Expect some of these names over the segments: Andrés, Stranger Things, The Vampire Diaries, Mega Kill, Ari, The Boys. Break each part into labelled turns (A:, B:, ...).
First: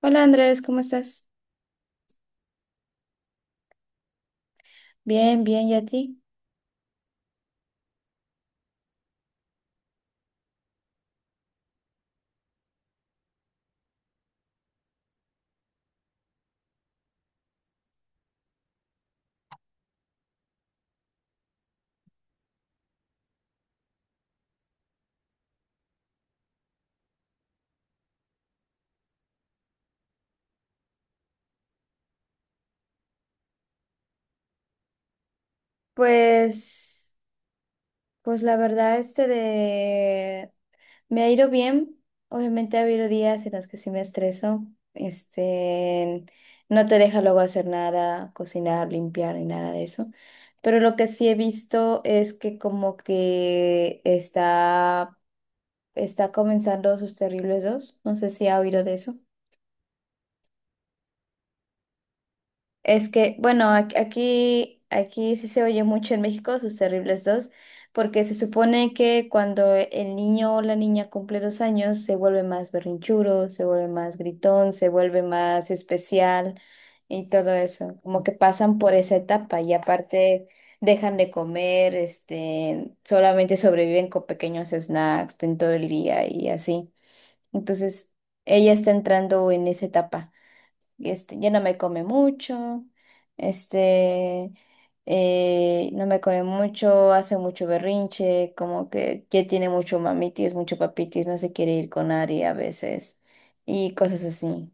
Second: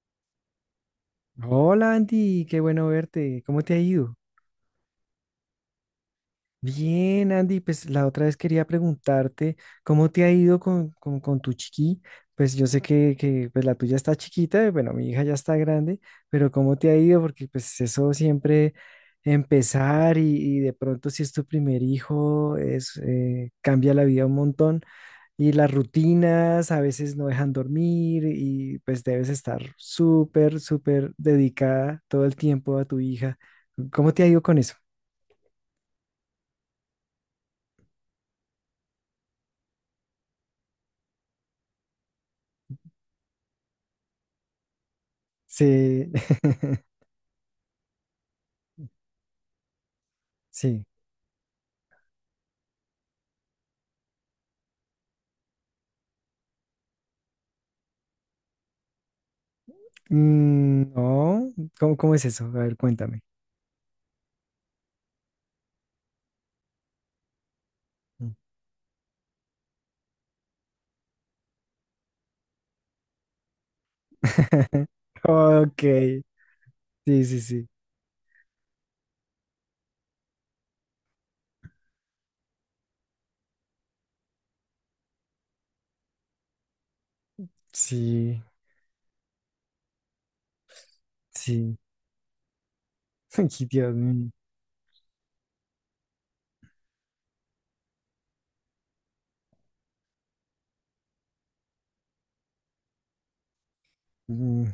A: Hola Andrés, ¿cómo estás?
B: Hola Andy, qué bueno verte. ¿Cómo te ha ido?
A: Bien, bien, ¿y a ti?
B: Bien, Andy, pues la otra vez quería preguntarte cómo te ha ido con tu chiqui. Pues yo sé que, pues, la tuya está chiquita, bueno, mi hija ya está grande, pero ¿cómo te ha ido? Porque pues eso siempre empezar y de pronto si es tu primer hijo, cambia la vida un montón. Y las rutinas a veces no dejan dormir y pues debes estar súper, súper dedicada todo el tiempo a tu hija. ¿Cómo te ha ido con eso?
A: Pues, pues la verdad, este de me ha ido bien. Obviamente ha habido días en los que sí me estreso.
B: Sí,
A: Este, no te deja luego hacer nada, cocinar, limpiar ni nada de eso. Pero
B: sí.
A: lo que sí he visto es que como que está comenzando sus terribles dos. No sé si ha oído de eso.
B: Mm, no, cómo es eso? A ver,
A: Es
B: cuéntame.
A: que, bueno, aquí sí se oye mucho en México sus terribles dos, porque
B: Mm.
A: se supone que cuando el niño o la niña cumple 2 años se vuelve más berrinchuro, se vuelve más gritón, se vuelve más
B: Ok, sí,
A: especial
B: sí,
A: y todo
B: sí,
A: eso. Como que pasan por esa etapa y aparte dejan de comer, solamente sobreviven con pequeños snacks en todo el día y así. Entonces,
B: sí,
A: ella está entrando en esa etapa y ya no me
B: sí.
A: come mucho.
B: Ay, Dios mío.
A: Este, eh, no me come mucho, hace mucho berrinche, como que ya tiene mucho mamitis, mucho papitis, no se quiere ir con Ari a veces y cosas
B: Mm.
A: así.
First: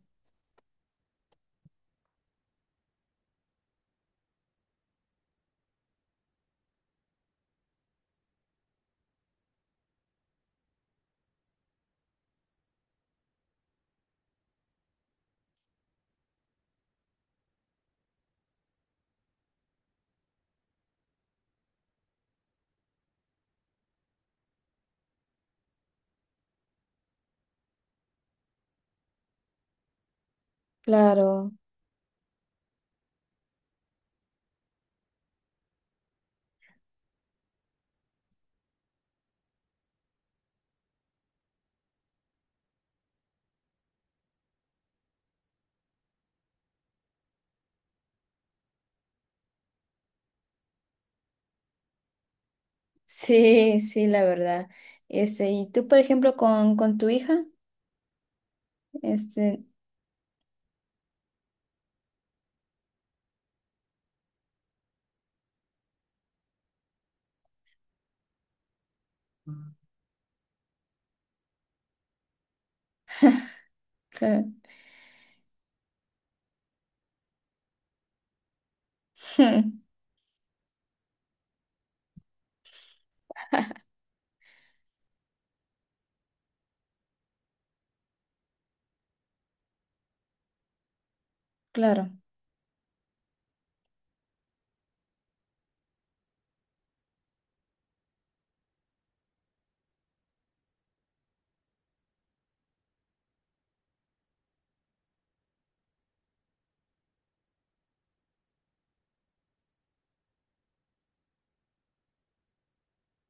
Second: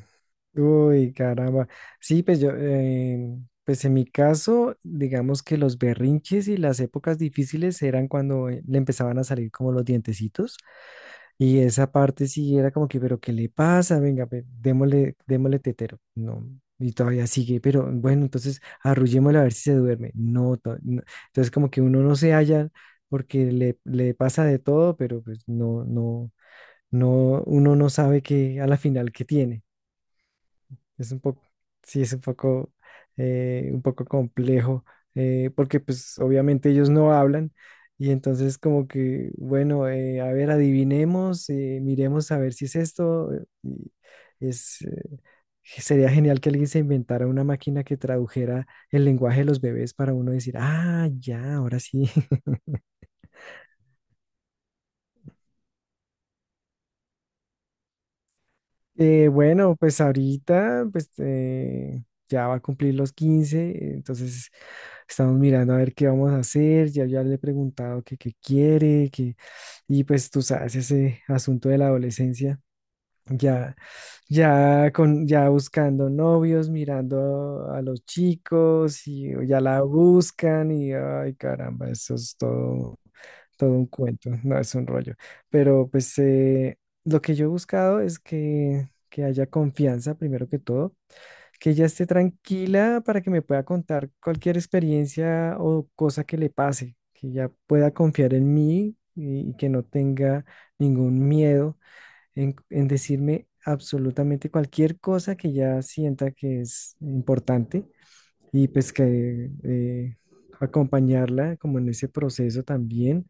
B: Uy, caramba. Sí, pues yo, pues en mi caso, digamos que los berrinches y las épocas difíciles eran cuando le empezaban a salir como los dientecitos y esa parte sí era como que, pero ¿qué le pasa? Venga, ve, démosle, démosle tetero. No, y todavía sigue, pero bueno, entonces arrullémosle a ver si se duerme. No, no. Entonces como que uno no se halla porque le pasa de todo, pero pues no, no, no, uno no sabe que a la final qué tiene. Es un poco,
A: Claro,
B: sí, es un poco complejo, porque pues obviamente ellos no hablan y entonces como que, bueno, a ver, adivinemos, miremos a ver si es esto. Y es, eh, Sería genial que alguien se inventara una máquina que tradujera el lenguaje de los bebés para uno decir, ah, ya, ahora sí.
A: sí, sí, la verdad. ¿Y tú, por ejemplo, con tu hija, este,
B: Bueno, pues ahorita pues, ya va a cumplir los 15, entonces estamos mirando a ver qué vamos a hacer, ya, ya le he preguntado que qué quiere, y pues tú sabes, ese asunto de la adolescencia, ya,
A: que-
B: ya, ya buscando novios, mirando a los chicos y ya la buscan y ay caramba, eso es todo todo un cuento, no es un rollo. Pero pues lo que yo he buscado es que haya confianza, primero que todo, que ella esté
A: claro,
B: tranquila para que me pueda contar cualquier experiencia o cosa que le pase, que ella pueda confiar en mí y que no tenga ningún miedo en decirme absolutamente cualquier cosa que ella sienta que es importante y pues que acompañarla como en ese proceso también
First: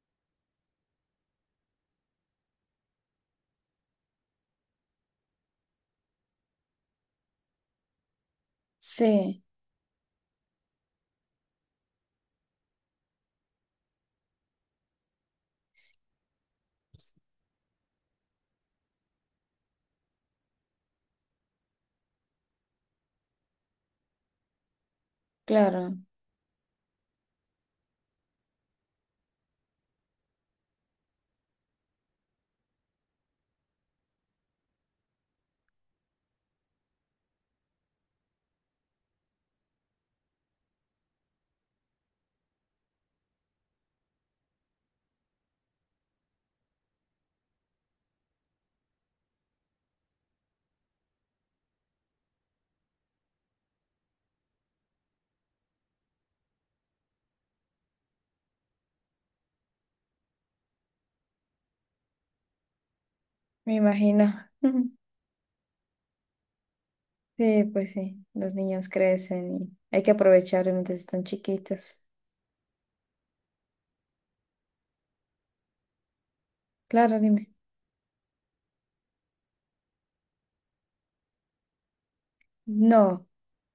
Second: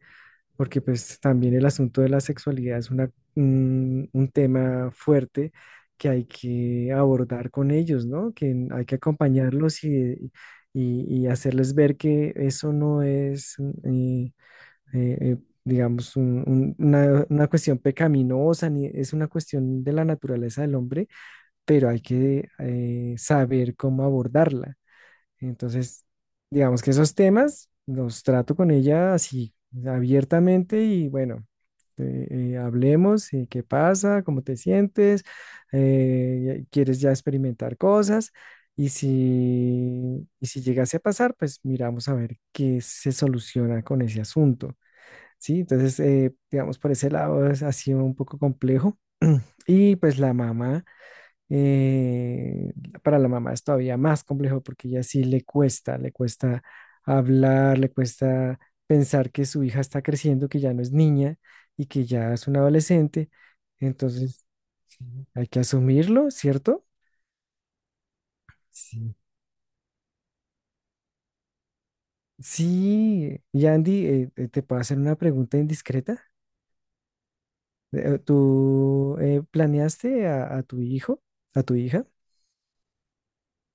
B: porque pues también el asunto de la sexualidad es un tema fuerte que hay que abordar con ellos, ¿no? Que hay que
A: sí,
B: acompañarlos y hacerles ver que eso no es, eh, eh, eh, digamos, una cuestión pecaminosa, ni es una cuestión de la naturaleza del hombre, pero hay que saber cómo abordarla.
A: claro,
B: Entonces, digamos que esos temas los trato con ella así, abiertamente y bueno, eh, hablemos, qué pasa, cómo te sientes, quieres ya experimentar cosas y si llegase a pasar, pues miramos a ver qué se soluciona con ese asunto, ¿sí? Entonces, digamos, por ese lado ha sido un poco complejo y pues la mamá. Eh, para la mamá es todavía más complejo porque ella sí le cuesta hablar, le cuesta pensar que su hija está creciendo, que ya no es niña y que ya es una adolescente.
A: me imagino.
B: Entonces, sí, hay que asumirlo, ¿cierto?
A: Sí, pues sí, los niños
B: Sí.
A: crecen y hay que aprovechar mientras están chiquitos.
B: Sí, y Andy, te puedo hacer una pregunta indiscreta.
A: Claro, dime.
B: ¿Tú planeaste a tu hijo, a tu hija?
A: No,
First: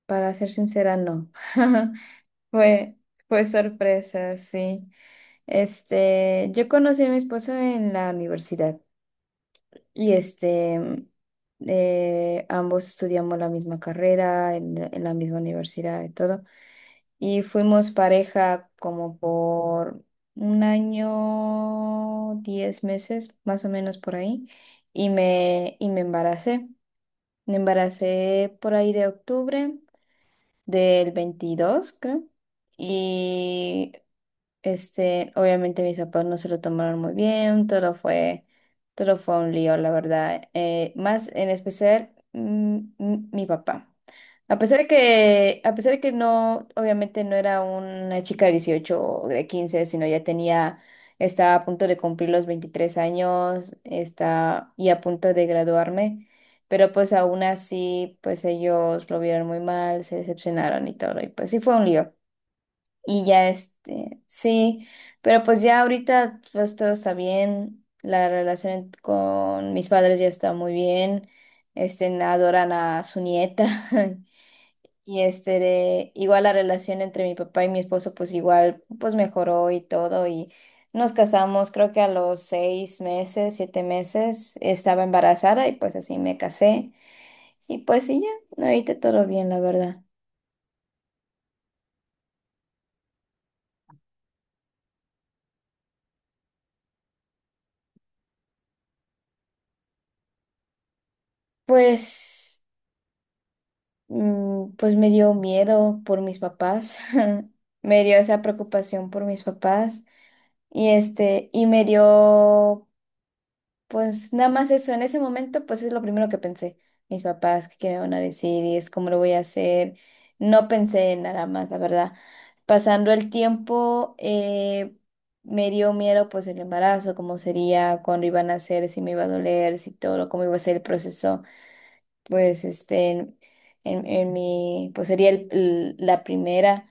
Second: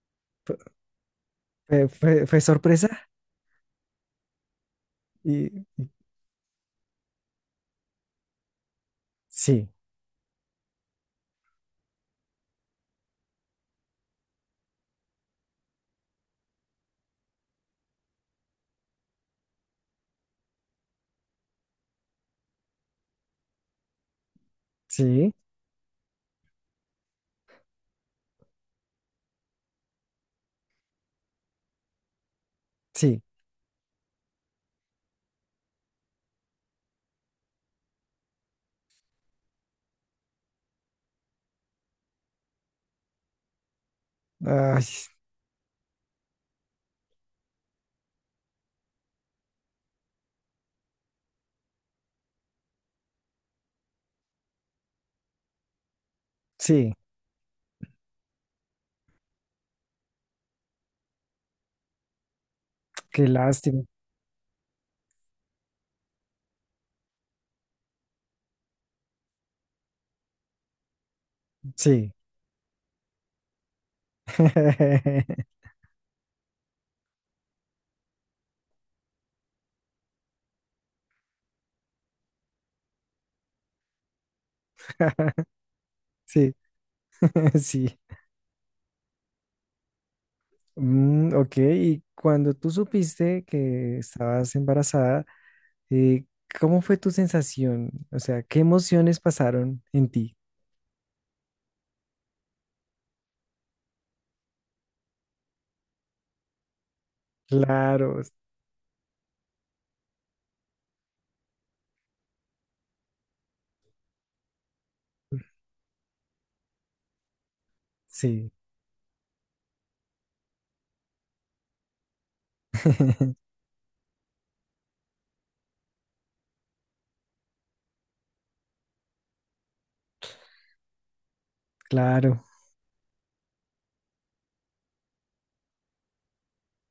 A: para ser sincera, no.
B: ¿Fue, fue- fue
A: Fue,
B: sorpresa?
A: fue sorpresa, sí.
B: Y, y-
A: Yo conocí a mi esposo en la universidad.
B: sí,
A: y este, mm, Ambos estudiamos la misma carrera en la misma universidad y todo. Y fuimos pareja como por un año, 10 meses, más o menos por ahí, y
B: sí,
A: me, y me embaracé. Me embaracé por ahí de octubre del 22, creo,
B: sí.
A: y obviamente mis papás no se lo tomaron muy bien. Todo fue un lío, la verdad. Más en especial, mi papá. A pesar
B: Ay,
A: de que, a pesar de que no, obviamente no era una chica de 18 o de 15, sino estaba a punto de cumplir los 23 años, está y a punto de graduarme, pero
B: sí,
A: pues aún así, pues ellos lo vieron muy mal, se decepcionaron y todo, y pues sí fue un lío. Y
B: qué
A: ya
B: lástima.
A: este, sí, pero pues ya ahorita pues todo está bien, la relación con mis padres ya está muy bien. este,
B: Sí.
A: adoran a su nieta. y este, de- igual la relación entre mi papá y mi esposo pues igual pues mejoró y todo, y nos casamos creo que a los 6 meses, 7 meses estaba embarazada y pues así me
B: Sí,
A: casé y
B: sí.
A: pues sí ya, ahorita todo bien la verdad.
B: Mm, ok, y cuando tú supiste que estabas embarazada, eh, ¿cómo fue tu sensación? O sea, ¿qué emociones pasaron en ti?
A: Pues... Pues me dio miedo por mis papás. Me dio
B: Claro,
A: esa preocupación por mis papás, y este, y me dio, pues nada más eso. En ese momento pues es lo primero que pensé, mis papás, qué me van a
B: sí.
A: decir y es cómo lo voy a hacer. No pensé en nada más, la verdad. Pasando el tiempo, me dio miedo pues el embarazo, cómo sería, cuándo iban a hacer, si me iba a doler, si todo, cómo iba a ser el proceso.
B: Claro,
A: pues este, en, pues sería la primera,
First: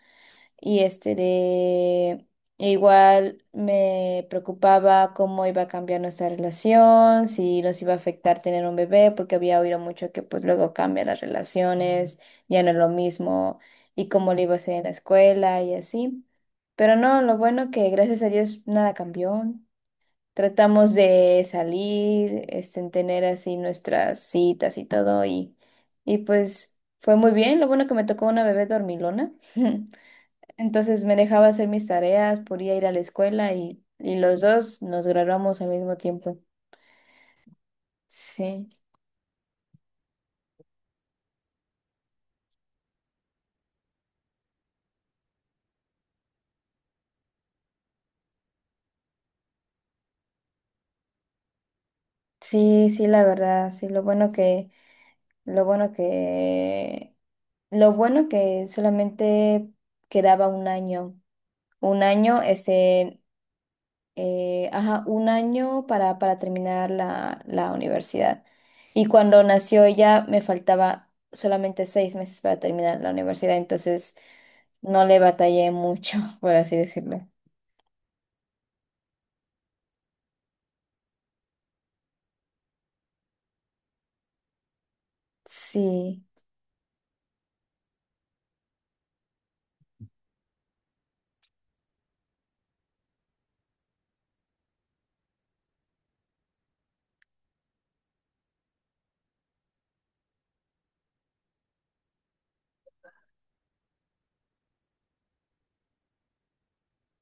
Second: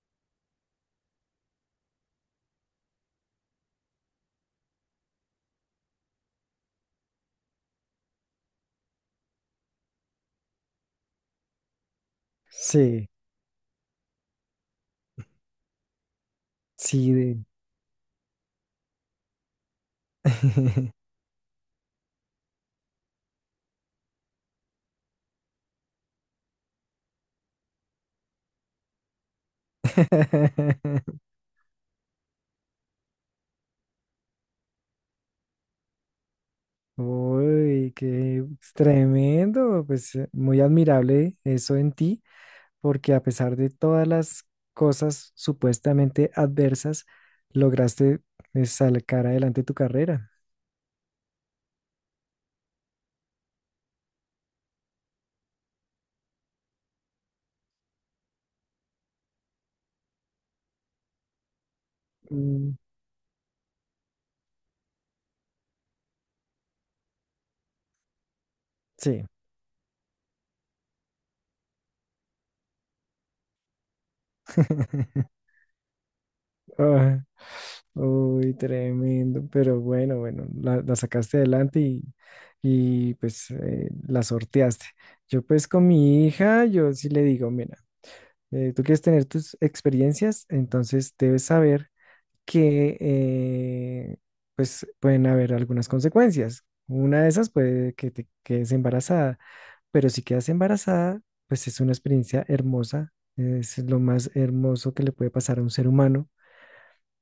A: y este de, igual me preocupaba cómo iba a cambiar nuestra relación, si nos iba a afectar tener un bebé, porque había oído mucho que pues luego cambian las relaciones, ya no es lo
B: sí,
A: mismo y cómo le iba a hacer en la escuela y así. Pero
B: sí.
A: no, lo bueno que gracias a Dios nada cambió. Tratamos de salir, en tener así nuestras citas y todo, y pues fue muy bien. Lo bueno que me tocó una bebé dormilona. Entonces me dejaba hacer mis tareas, podía ir a la escuela, y los dos nos graduamos al mismo tiempo.
B: Uy, qué
A: Sí,
B: tremendo, pues muy admirable eso en ti. Porque a pesar de todas las cosas supuestamente adversas, lograste sacar adelante tu carrera.
A: sí, sí, la verdad, sí, lo bueno que, lo bueno que, lo bueno que solamente quedaba un año,
B: Mm,
A: este, ajá, un año para terminar la universidad. Y
B: sí.
A: cuando nació ella me faltaba solamente 6 meses para terminar la universidad, entonces no le batallé mucho, por así
B: Ah,
A: decirlo.
B: uy, tremendo, pero bueno, bueno, la sacaste adelante pues la sorteaste. Yo pues con
A: Sí,
B: mi hija, yo sí le digo, mira, tú quieres tener tus experiencias, entonces debes saber que pues pueden haber algunas consecuencias. Una de esas puede que te quedes embarazada, pero si quedas embarazada, pues es una experiencia hermosa, es lo más hermoso que le puede pasar a un ser humano,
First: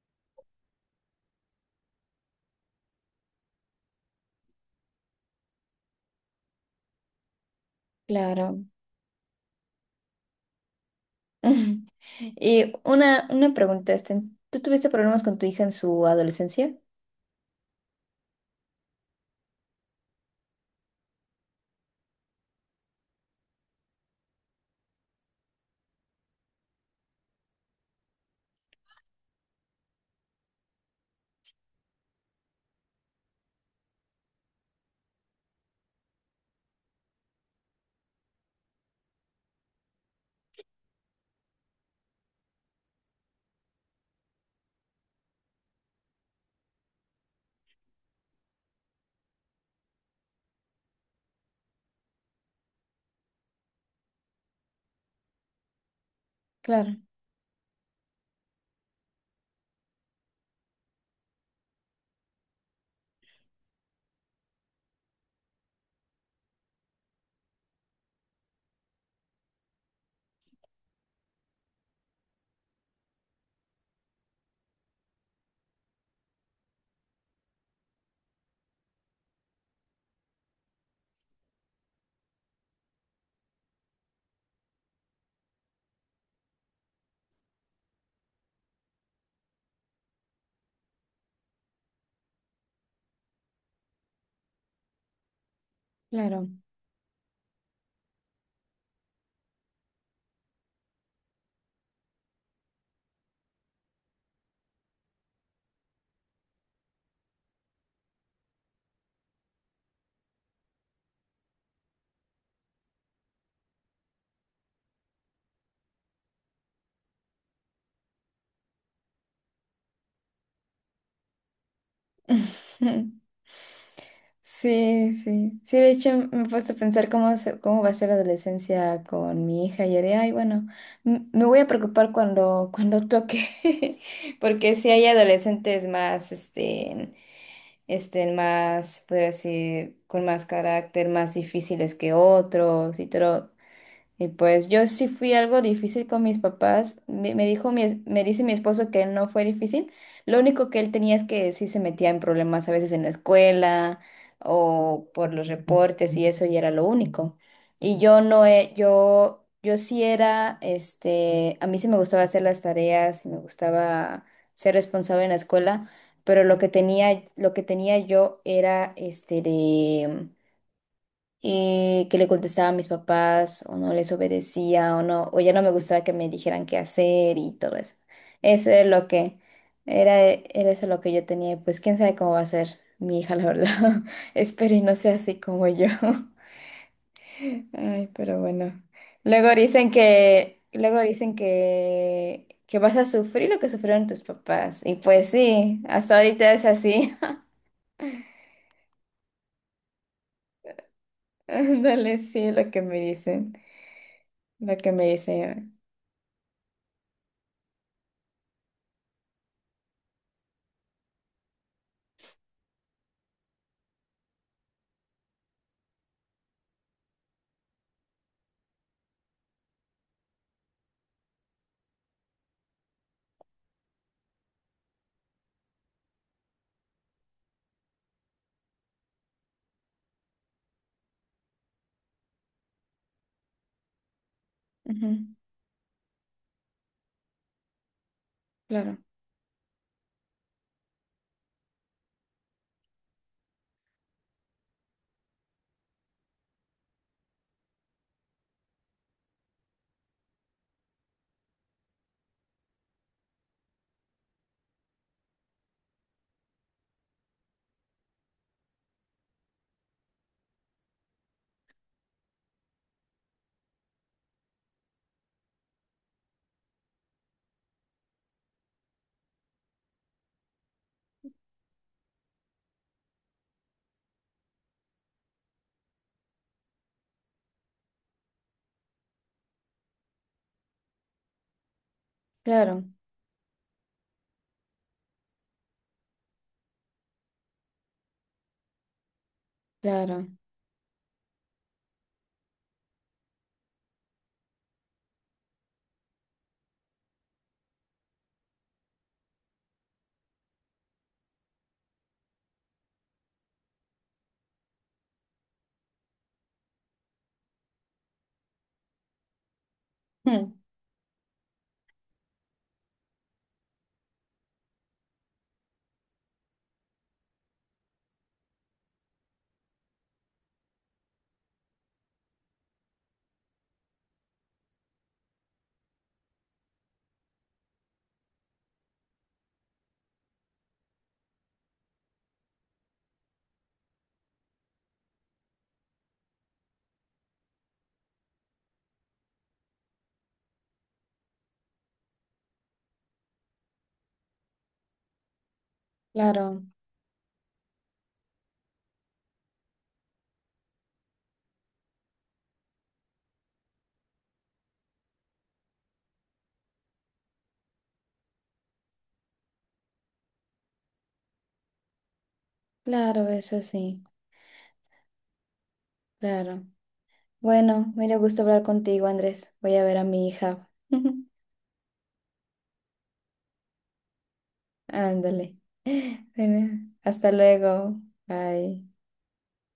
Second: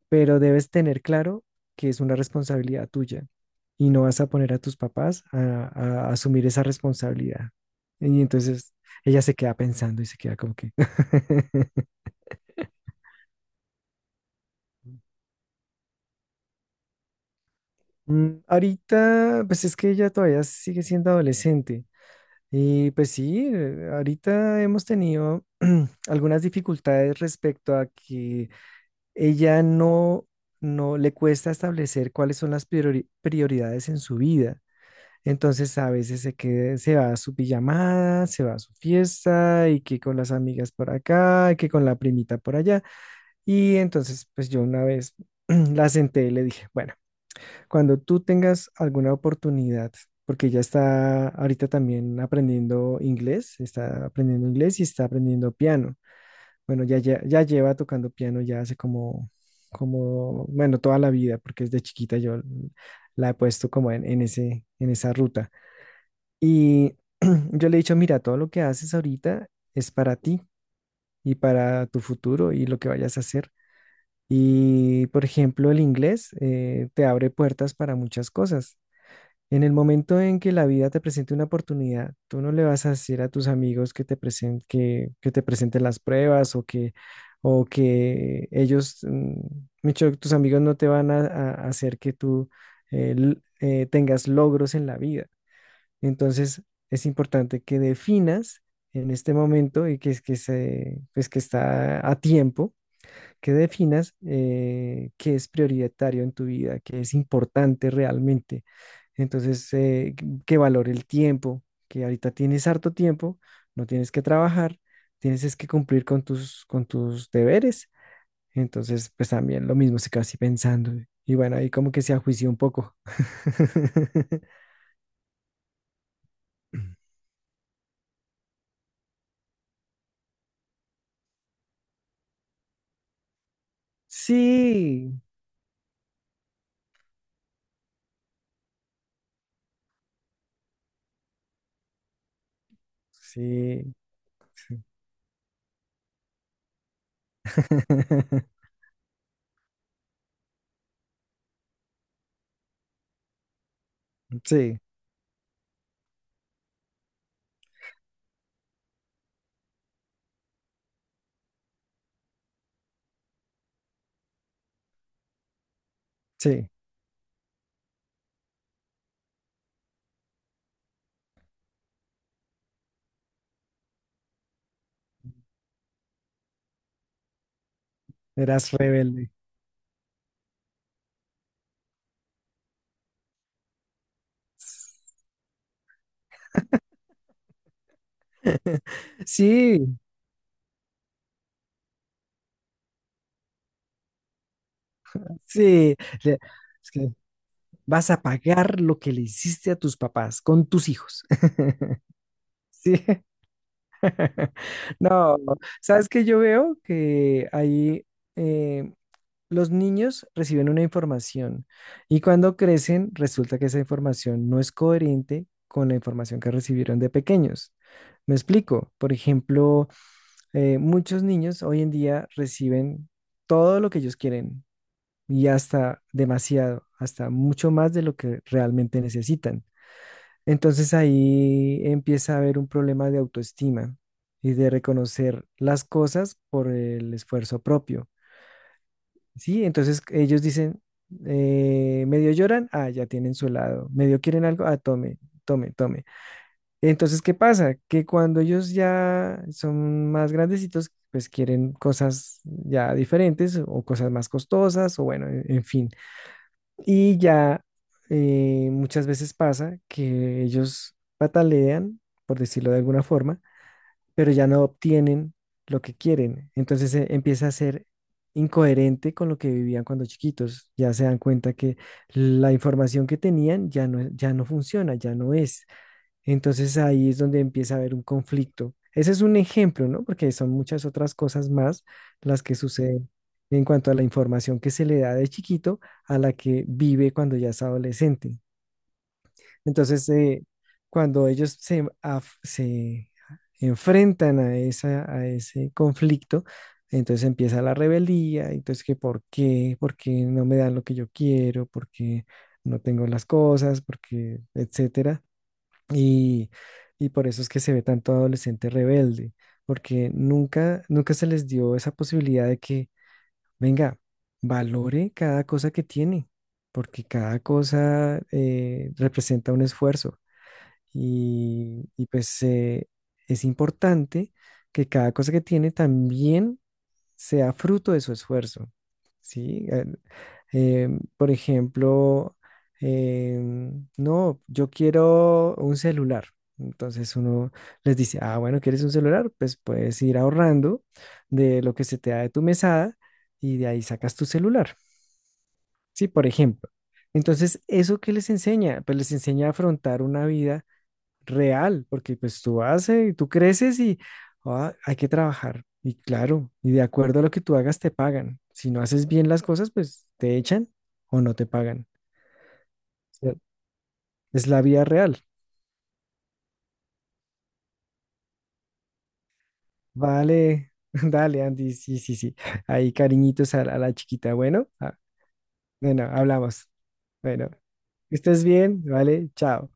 B: pero debes tener claro que es una responsabilidad tuya y no vas a poner a tus papás a asumir esa responsabilidad. Y
A: claro.
B: entonces ella se queda pensando y se queda como que.
A: Y una pregunta, ¿tú tuviste problemas con tu hija en su adolescencia?
B: Mm, ahorita, pues es que ella todavía sigue siendo adolescente. Y pues sí, ahorita hemos tenido algunas dificultades respecto a que ella no le cuesta establecer cuáles son las prioridades en su vida. Entonces a veces se va a su pijamada, se va a su fiesta y que con las amigas por acá, y que con la primita por allá. Y entonces pues yo una vez la senté y le dije, bueno. Cuando tú tengas alguna oportunidad, porque ya está ahorita también aprendiendo inglés, está aprendiendo inglés y está aprendiendo piano. Bueno,
A: Claro,
B: ya, ya, ya lleva tocando piano ya hace como, bueno, toda la vida, porque desde chiquita yo la he puesto como en esa ruta. Y yo le he dicho, mira, todo lo que haces ahorita es para ti y para tu futuro y lo que vayas a hacer. Y, por ejemplo, el inglés te abre puertas para muchas cosas. En el momento en que la vida te presente una oportunidad, tú no le vas a decir a tus amigos que te que te presenten las pruebas o o que ellos, mucho, tus amigos no te van a hacer que tú tengas logros en la vida.
A: claro.
B: Entonces, es importante que definas en este momento y que, es- que, se, pues que está a tiempo que definas qué es prioritario en tu vida, qué es importante realmente. Entonces, que valore el tiempo, que ahorita tienes harto tiempo, no tienes que trabajar, tienes es que cumplir con tus, deberes. Entonces, pues también lo mismo se quedó así pensando. Y bueno, ahí como que se ajuició un poco.
A: Sí, sí. Sí, de hecho me he puesto a pensar cómo va a ser la adolescencia con mi hija y haré, ay, bueno, me voy a preocupar cuando toque, porque si hay
B: Sí,
A: adolescentes más, más, por decir, con más carácter, más difíciles que otros y todo,
B: sí.
A: y pues yo sí fui algo difícil con mis papás. Me dice mi esposo que no fue difícil. Lo único que él tenía es que sí se metía en problemas a veces en la escuela
B: Sí,
A: o por los reportes y eso y era lo único. Y yo no he, yo sí era, a mí sí me gustaba hacer las tareas y me gustaba ser responsable en la escuela, pero lo que
B: sí,
A: tenía, lo que tenía yo era este de que le contestaba a mis papás o no les obedecía o no, o ya no me gustaba que me dijeran qué hacer y todo eso. Eso
B: eras
A: es lo
B: rebelde.
A: que era. Era eso lo que yo tenía. Y pues quién sabe cómo va a ser mi hija, la verdad. Espero y no sea así como yo. Ay, pero bueno. Luego dicen
B: Sí,
A: que, luego dicen que, que vas a sufrir lo que sufrieron tus papás. Y pues sí,
B: sí,
A: hasta
B: le-
A: ahorita es
B: es que
A: así.
B: vas a pagar lo que le hiciste a tus papás con tus hijos.
A: Ándale, sí, lo que
B: Sí.
A: me dicen, lo que me
B: No,
A: dicen.
B: sabes que yo veo que ahí eh, los niños reciben una información y cuando crecen resulta que esa información no es coherente con la información que recibieron de pequeños. Me explico. Por ejemplo, muchos niños hoy en día reciben todo lo que ellos quieren. Y hasta demasiado, hasta mucho más de lo que realmente necesitan. Entonces ahí empieza a haber un problema de autoestima y de
A: Ujú,
B: reconocer las cosas por el esfuerzo propio.
A: claro.
B: Sí, entonces ellos dicen, medio lloran, ah, ya tienen su helado, medio quieren algo, ah, tome, tome, tome. Entonces, ¿qué pasa? Que cuando ellos ya son más grandecitos, pues quieren cosas ya diferentes o cosas más costosas o bueno, en fin. Y ya muchas veces pasa que ellos patalean, por decirlo de alguna forma, pero ya no obtienen lo que quieren. Entonces empieza a ser incoherente con lo que vivían cuando chiquitos. Ya se dan cuenta que la información que tenían ya no, ya no funciona, ya no es. Entonces ahí es donde empieza a haber un conflicto. Ese es un ejemplo, ¿no? Porque son muchas otras cosas más las que
A: Claro,
B: suceden en cuanto a la información que se le da de chiquito a la que vive cuando ya es adolescente. Entonces,
A: claro,
B: cuando ellos se enfrentan a ese conflicto, entonces empieza la rebeldía, entonces que por qué, no me dan lo que yo quiero, por qué no tengo las cosas, por qué, etcétera. Y, y por eso es que se ve tanto adolescente rebelde, porque
A: mm,
B: nunca, nunca se les dio esa posibilidad de que, venga, valore cada cosa que tiene, porque cada cosa representa un esfuerzo. Y pues es importante que cada cosa que tiene también sea fruto de su esfuerzo. ¿Sí? Eh, por ejemplo, eh, no, yo quiero un celular. Entonces uno les dice, ah, bueno, ¿quieres un celular? Pues puedes ir ahorrando de lo que se te da de tu mesada y de ahí sacas tu celular, ¿sí? Por
A: claro,
B: ejemplo. Entonces, ¿eso qué les enseña? Pues les enseña a afrontar una vida real, porque pues tú haces, tú creces y ah, hay que trabajar. Y claro, y de acuerdo a lo que tú hagas te pagan. Si no haces bien las cosas, pues te echan o no te pagan. O
A: claro,
B: sea,
A: eso sí,
B: es la vida real.
A: claro. Bueno, me dio gusto hablar contigo, Andrés. Voy a ver a mi hija.
B: Vale, dale, Andy, sí, sí, sí. Ahí cariñitos a la chiquita. Bueno, ah,
A: Ándale.
B: bueno, hablamos.
A: Bueno, hasta
B: Bueno,
A: luego.
B: que estés bien,
A: Bye.
B: vale, chao.